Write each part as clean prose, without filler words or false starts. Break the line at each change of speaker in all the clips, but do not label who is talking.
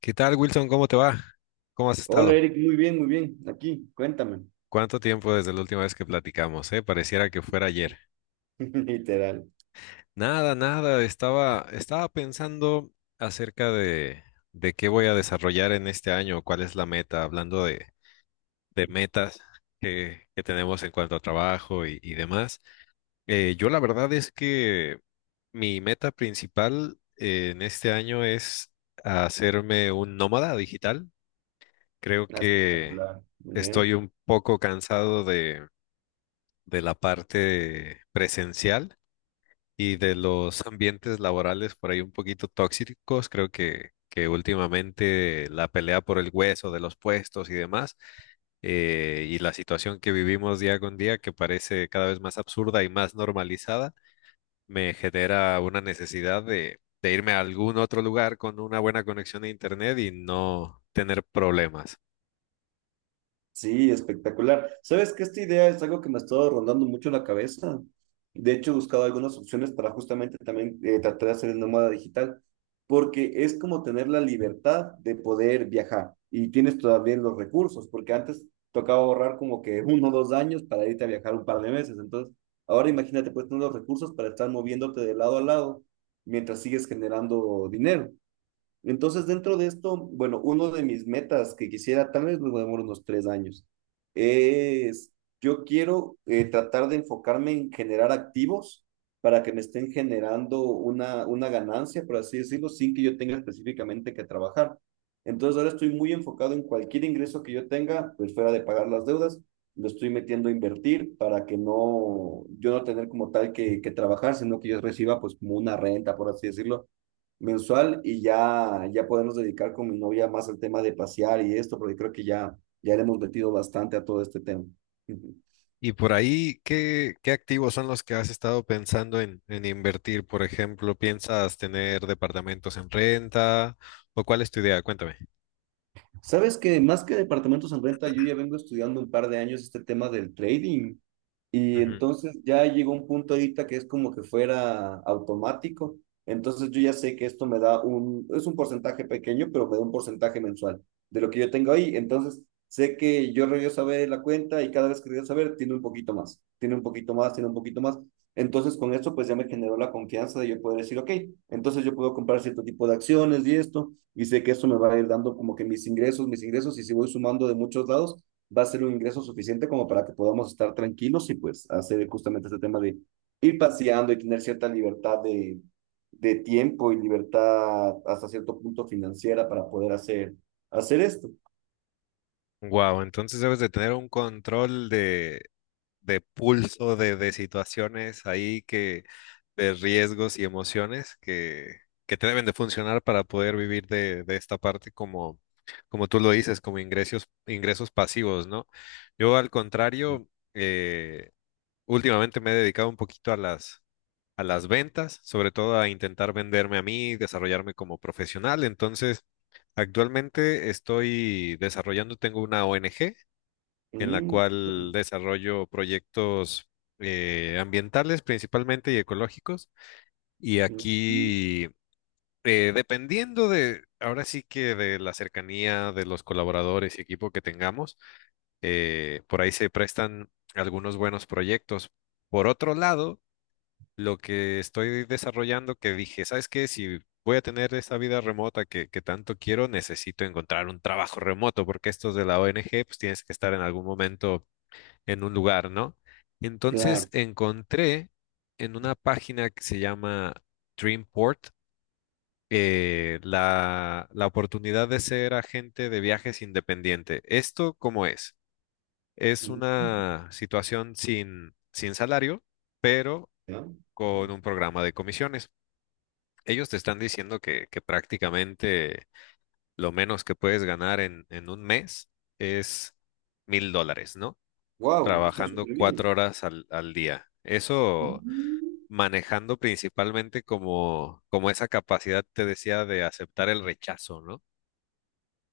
¿Qué tal, Wilson? ¿Cómo te va? ¿Cómo has
Hola
estado?
Eric, muy bien, muy bien. Aquí, cuéntame.
¿Cuánto tiempo desde la última vez que platicamos, Pareciera que fuera ayer.
Literal.
Nada, nada, estaba pensando acerca de qué voy a desarrollar en este año, cuál es la meta, hablando de metas que tenemos en cuanto a trabajo y demás. Yo la verdad es que mi meta principal en este año es hacerme un nómada digital. Creo
Ah,
que
espectacular, ¿no?
estoy un poco cansado de la parte presencial y de los ambientes laborales por ahí un poquito tóxicos. Creo que últimamente la pelea por el hueso de los puestos y demás, y la situación que vivimos día con día, que parece cada vez más absurda y más normalizada, me genera una necesidad de irme a algún otro lugar con una buena conexión a internet y no tener problemas.
Sí, espectacular. ¿Sabes que esta idea es algo que me ha estado rondando mucho la cabeza? De hecho, he buscado algunas opciones para justamente también tratar de hacer el nómada digital, porque es como tener la libertad de poder viajar y tienes todavía los recursos, porque antes tocaba ahorrar como que 1 o 2 años para irte a viajar un par de meses. Entonces, ahora imagínate, puedes tener los recursos para estar moviéndote de lado a lado mientras sigues generando dinero. Entonces, dentro de esto, bueno, uno de mis metas que quisiera, tal vez me demoro unos 3 años, es yo quiero tratar de enfocarme en generar activos para que me estén generando una ganancia, por así decirlo, sin que yo tenga específicamente que trabajar. Entonces, ahora estoy muy enfocado en cualquier ingreso que yo tenga, pues fuera de pagar las deudas, lo estoy metiendo a invertir para que no, yo no tener como tal que trabajar, sino que yo reciba pues como una renta, por así decirlo, mensual y ya podernos dedicar con mi novia más al tema de pasear y esto, porque creo que ya le hemos metido bastante a todo este tema.
Y por ahí, ¿qué, qué activos son los que has estado pensando en invertir? Por ejemplo, ¿piensas tener departamentos en renta? ¿O cuál es tu idea? Cuéntame.
Sabes que más que departamentos en renta, yo ya vengo estudiando un par de años este tema del trading. Y entonces ya llegó un punto ahorita que es como que fuera automático. Entonces yo ya sé que esto me da un, es un porcentaje pequeño, pero me da un porcentaje mensual de lo que yo tengo ahí. Entonces sé que yo regreso a ver la cuenta y cada vez que regreso a ver, tiene un poquito más, tiene un poquito más, tiene un poquito más. Entonces con esto pues ya me generó la confianza de yo poder decir, ok, entonces yo puedo comprar cierto tipo de acciones y esto y sé que eso me va a ir dando como que mis ingresos, y si voy sumando de muchos lados, va a ser un ingreso suficiente como para que podamos estar tranquilos y pues hacer justamente este tema de ir paseando y tener cierta libertad de tiempo y libertad hasta cierto punto financiera para poder hacer esto.
Wow, entonces debes de tener un control de pulso, de situaciones ahí que, de riesgos y emociones que te deben de funcionar para poder vivir de esta parte como, como tú lo dices, como ingresos, ingresos pasivos, ¿no? Yo al contrario, eh, últimamente me he dedicado un poquito a las ventas, sobre todo a intentar venderme a mí, desarrollarme como profesional. Entonces, actualmente estoy desarrollando, tengo una ONG en la
Mm.
cual desarrollo proyectos ambientales principalmente y ecológicos. Y
Mm.
aquí, dependiendo de, ahora sí que de la cercanía de los colaboradores y equipo que tengamos, por ahí se prestan algunos buenos proyectos. Por otro lado, lo que estoy desarrollando que dije, ¿sabes qué? Si voy a tener esa vida remota que tanto quiero, necesito encontrar un trabajo remoto, porque estos de la ONG, pues tienes que estar en algún momento en un lugar, ¿no? Entonces
Claro.
encontré en una página que se llama Dreamport, la, la oportunidad de ser agente de viajes independiente. ¿Esto cómo es? Es una situación sin, sin salario, pero con un programa de comisiones ellos te están diciendo que prácticamente lo menos que puedes ganar en un mes es $1,000, ¿no?
Wow, está
Trabajando
súper
cuatro
bien.
horas al, al día. Eso
Mm.
manejando principalmente como, como esa capacidad, te decía, de aceptar el rechazo, ¿no?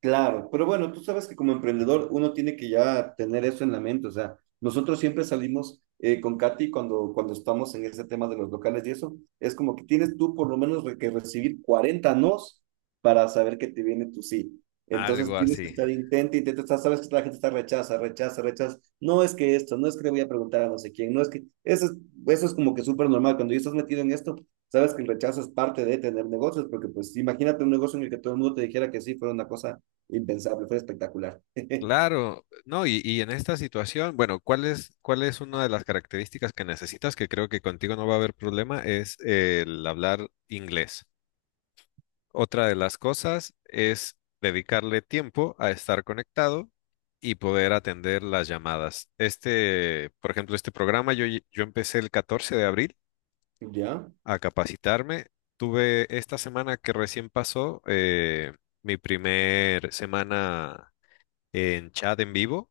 Claro, pero bueno, tú sabes que como emprendedor uno tiene que ya tener eso en la mente, o sea, nosotros siempre salimos con Katy cuando estamos en ese tema de los locales y eso, es como que tienes tú por lo menos que recibir 40 nos para saber que te viene tu sí. Entonces
Algo
tienes que
así.
estar intenta, intenta, sabes que la gente está rechaza, rechaza, rechaza, no es que esto, no es que le voy a preguntar a no sé quién, no es que, eso es como que súper normal, cuando ya estás metido en esto, sabes que el rechazo es parte de tener negocios, porque pues imagínate un negocio en el que todo el mundo te dijera que sí, fuera una cosa impensable, fue espectacular.
Claro, no, y en esta situación, bueno, cuál es una de las características que necesitas? Que creo que contigo no va a haber problema, es el hablar inglés. Otra de las cosas es dedicarle tiempo a estar conectado y poder atender las llamadas. Este, por ejemplo, este programa yo empecé el 14 de abril
Ya,
a capacitarme. Tuve esta semana que recién pasó mi primer semana en chat en vivo,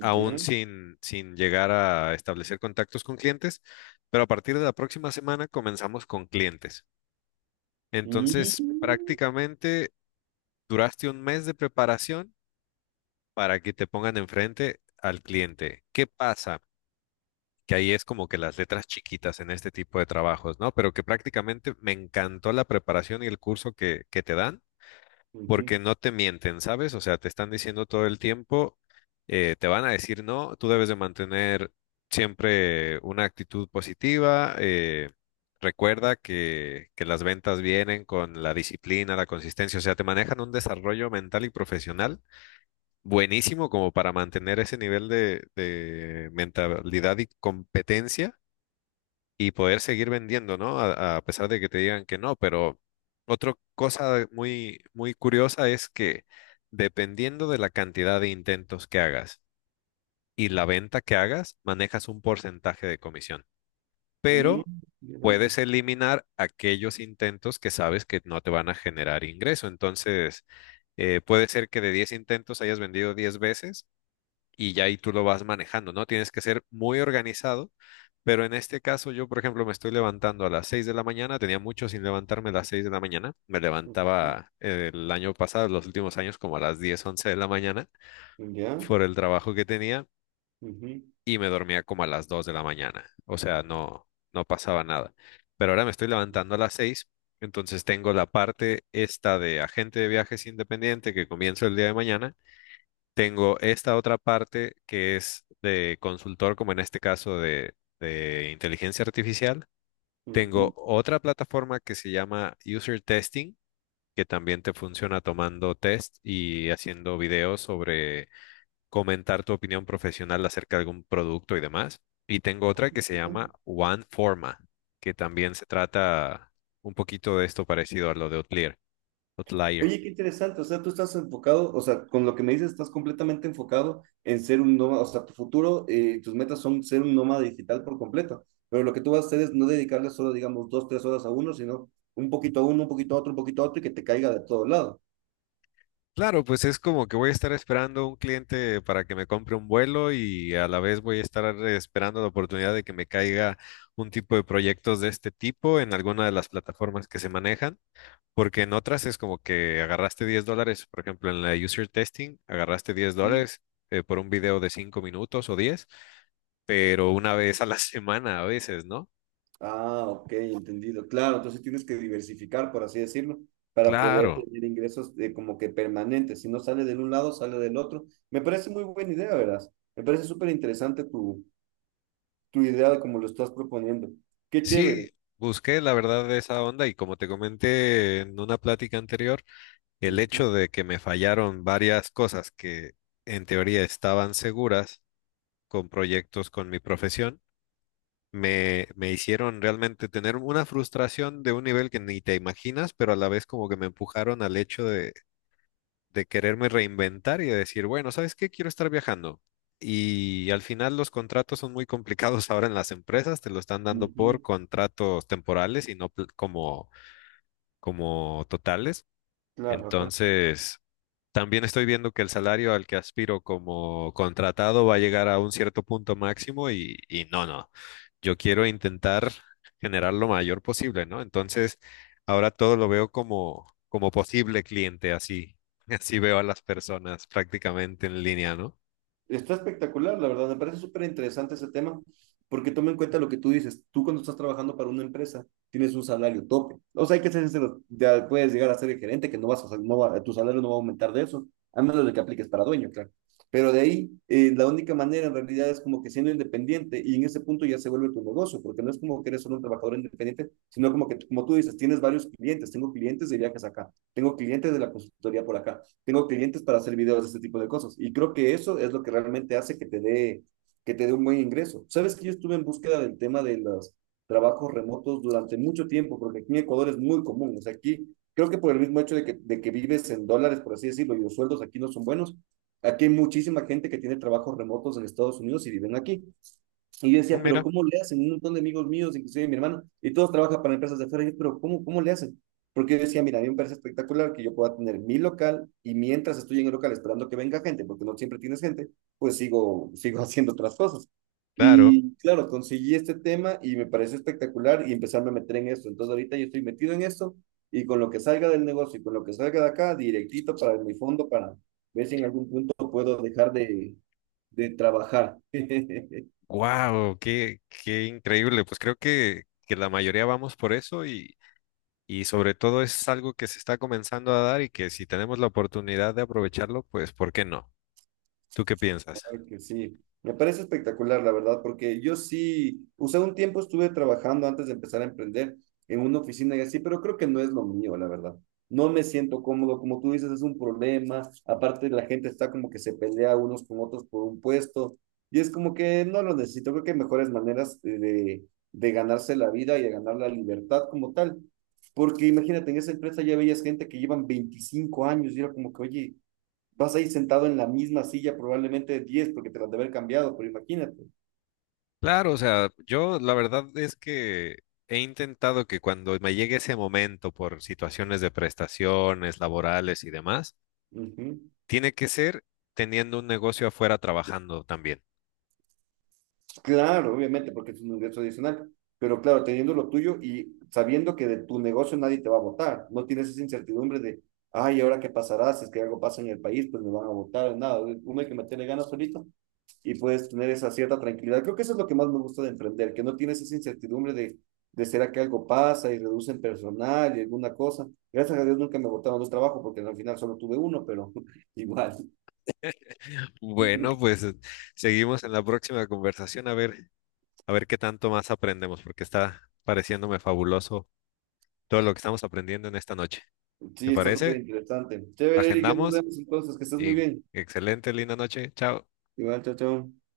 aún sin, sin llegar a establecer contactos con clientes, pero a partir de la próxima semana comenzamos con clientes. Entonces,
Mm,
prácticamente duraste un mes de preparación para que te pongan enfrente al cliente. ¿Qué pasa? Que ahí es como que las letras chiquitas en este tipo de trabajos, ¿no? Pero que prácticamente me encantó la preparación y el curso que te dan,
ujú,
porque no te mienten, ¿sabes? O sea, te están diciendo todo el tiempo, te van a decir no, tú debes de mantener siempre una actitud positiva, recuerda que las ventas vienen con la disciplina, la consistencia, o sea, te manejan un desarrollo mental y profesional buenísimo como para mantener ese nivel de mentalidad y competencia y poder seguir vendiendo, ¿no? A pesar de que te digan que no, pero otra cosa muy, muy curiosa es que dependiendo de la cantidad de intentos que hagas y la venta que hagas, manejas un porcentaje de comisión,
mm,
pero
interesante.
puedes eliminar aquellos intentos que sabes que no te van a generar ingreso. Entonces, puede ser que de 10 intentos hayas vendido 10 veces y ya ahí tú lo vas manejando, ¿no? Tienes que ser muy organizado, pero en este caso yo, por ejemplo, me estoy levantando a las 6 de la mañana, tenía mucho sin levantarme a las 6 de la mañana, me
Ujú.
levantaba el año pasado, los últimos años, como a las 10 11 de la mañana
Ya.
por el trabajo que tenía
Ujú,
y me dormía como a las 2 de la mañana, o sea, no, no pasaba nada, pero ahora me estoy levantando a las 6. Entonces tengo la parte esta de agente de viajes independiente que comienzo el día de mañana, tengo esta otra parte que es de consultor, como en este caso de inteligencia artificial. Tengo
ujú,
otra plataforma que se llama User Testing, que también te funciona tomando test y haciendo videos sobre comentar tu opinión profesional acerca de algún producto y demás. Y tengo otra que se llama
interesante.
OneForma, que también se trata un poquito de esto parecido a lo de Outlier. Outlier.
Oye, qué interesante. O sea, tú estás enfocado, o sea, con lo que me dices, estás completamente enfocado en ser un nómada. O sea, tu futuro, tus metas son ser un nómada digital por completo. Pero lo que tú vas a hacer es no dedicarle solo, digamos, 2, 3 horas a uno, sino un poquito a uno, un poquito a otro, un poquito a otro y que te caiga de todo lado.
Claro, pues es como que voy a estar esperando un cliente para que me compre un vuelo y a la vez voy a estar esperando la oportunidad de que me caiga un tipo de proyectos de este tipo en alguna de las plataformas que se manejan, porque en otras es como que agarraste $10, por ejemplo, en la user testing, agarraste $10 por un video de 5 minutos o 10, pero una vez a la semana a veces, ¿no?
Ah, ok, entendido. Claro, entonces tienes que diversificar, por así decirlo, para poder
Claro,
tener ingresos como que permanentes. Si no sale de un lado, sale del otro. Me parece muy buena idea, verás. Me parece súper interesante tu idea de cómo lo estás proponiendo. Qué
sí,
chévere.
busqué la verdad de esa onda y como te comenté en una plática anterior, el
Ujú,
hecho de que me fallaron varias cosas que en teoría estaban seguras con proyectos con mi profesión, me hicieron realmente tener una frustración de un nivel que ni te imaginas, pero a la vez como que me empujaron al hecho de quererme reinventar y de decir, bueno, ¿sabes qué? Quiero estar viajando. Y al final los contratos son muy complicados ahora en las empresas, te lo están dando por
ujú.
contratos temporales y no pl- como, como totales.
Claro, ajá.
Entonces, también estoy viendo que el salario al que aspiro como contratado va a llegar a un cierto punto máximo y no, no. Yo quiero intentar generar lo mayor posible, ¿no? Entonces, ahora todo lo veo como, como posible cliente, así. Así veo a las personas prácticamente en línea, ¿no?
Está espectacular, la verdad. Me parece súper interesante ese tema, porque toma en cuenta lo que tú dices. Tú cuando estás trabajando para una empresa, tienes un salario tope. O sea, hay que ser sincero, ya puedes llegar a ser el gerente, que no vas a, no va- tu salario no va a aumentar de eso, a menos de que apliques para dueño, claro. Pero de ahí, la única manera en realidad es como que siendo independiente, y en ese punto ya se vuelve tu negocio, porque no es como que eres solo un trabajador independiente, sino como que, como tú dices, tienes varios clientes. Tengo clientes de viajes acá, tengo clientes de la consultoría por acá, tengo clientes para hacer videos de este tipo de cosas. Y creo que eso es lo que realmente hace que te dé un buen ingreso. Sabes que yo estuve en búsqueda del tema de los trabajos remotos durante mucho tiempo, porque aquí en Ecuador es muy común. O sea, aquí creo que por el mismo hecho de que vives en dólares, por así decirlo, y los sueldos aquí no son buenos, aquí hay muchísima gente que tiene trabajos remotos en Estados Unidos y viven aquí. Y yo
No,
decía, pero
mira,
¿cómo le hacen? Un montón de amigos míos, inclusive mi hermano, y todos trabajan para empresas de afuera. Y yo, pero ¿cómo le hacen? Porque yo decía, mira, a mí me parece espectacular que yo pueda tener mi local y mientras estoy en el local esperando que venga gente, porque no siempre tienes gente, pues sigo, sigo haciendo otras cosas.
claro.
Y claro, conseguí este tema y me parece espectacular y empezarme a meter en esto. Entonces ahorita yo estoy metido en esto y con lo que salga del negocio y con lo que salga de acá, directito para mi fondo para ver si en algún punto puedo dejar de trabajar.
Wow, qué, qué increíble. Pues creo que la mayoría vamos por eso y sobre todo es algo que se está comenzando a dar y que si tenemos la oportunidad de aprovecharlo, pues ¿por qué no? ¿Tú qué piensas?
Claro que sí. Me parece espectacular, la verdad, porque yo sí, o sea, un tiempo estuve trabajando antes de empezar a emprender en una oficina y así, pero creo que no es lo mío, la verdad. No me siento cómodo, como tú dices, es un problema. Aparte, la gente está como que se pelea unos con otros por un puesto y es como que no lo necesito. Creo que hay mejores maneras de ganarse la vida y de ganar la libertad como tal. Porque imagínate, en esa empresa ya veías gente que llevan 25 años y era como que, oye, vas a ir sentado en la misma silla probablemente 10 porque te la de haber cambiado, pero imagínate.
Claro, o sea, yo la verdad es que he intentado que cuando me llegue ese momento por situaciones de prestaciones laborales y demás,
Ujú.
tiene que ser teniendo un negocio afuera trabajando también.
Claro, obviamente, porque es un ingreso adicional, pero claro, teniendo lo tuyo y sabiendo que de tu negocio nadie te va a votar, no tienes esa incertidumbre de, ay, ¿ahora qué pasará? Si es que algo pasa en el país, pues me van a votar o nada. Uno hay que meterle ganas solito y puedes tener esa cierta tranquilidad. Creo que eso es lo que más me gusta de emprender, que no tienes esa incertidumbre de será que algo pasa y reducen personal y alguna cosa. Gracias a Dios nunca me botaron dos trabajos porque al final solo tuve uno, pero igual.
Bueno, pues seguimos en la próxima conversación a ver qué tanto más aprendemos, porque está pareciéndome fabuloso todo lo que estamos aprendiendo en esta noche. ¿Te
Sí, está súper
parece?
interesante. Chévere, Eric, ya nos
Agendamos
vemos entonces, que estés muy
y
bien.
excelente, linda noche. Chao.
Igual, chao, chao.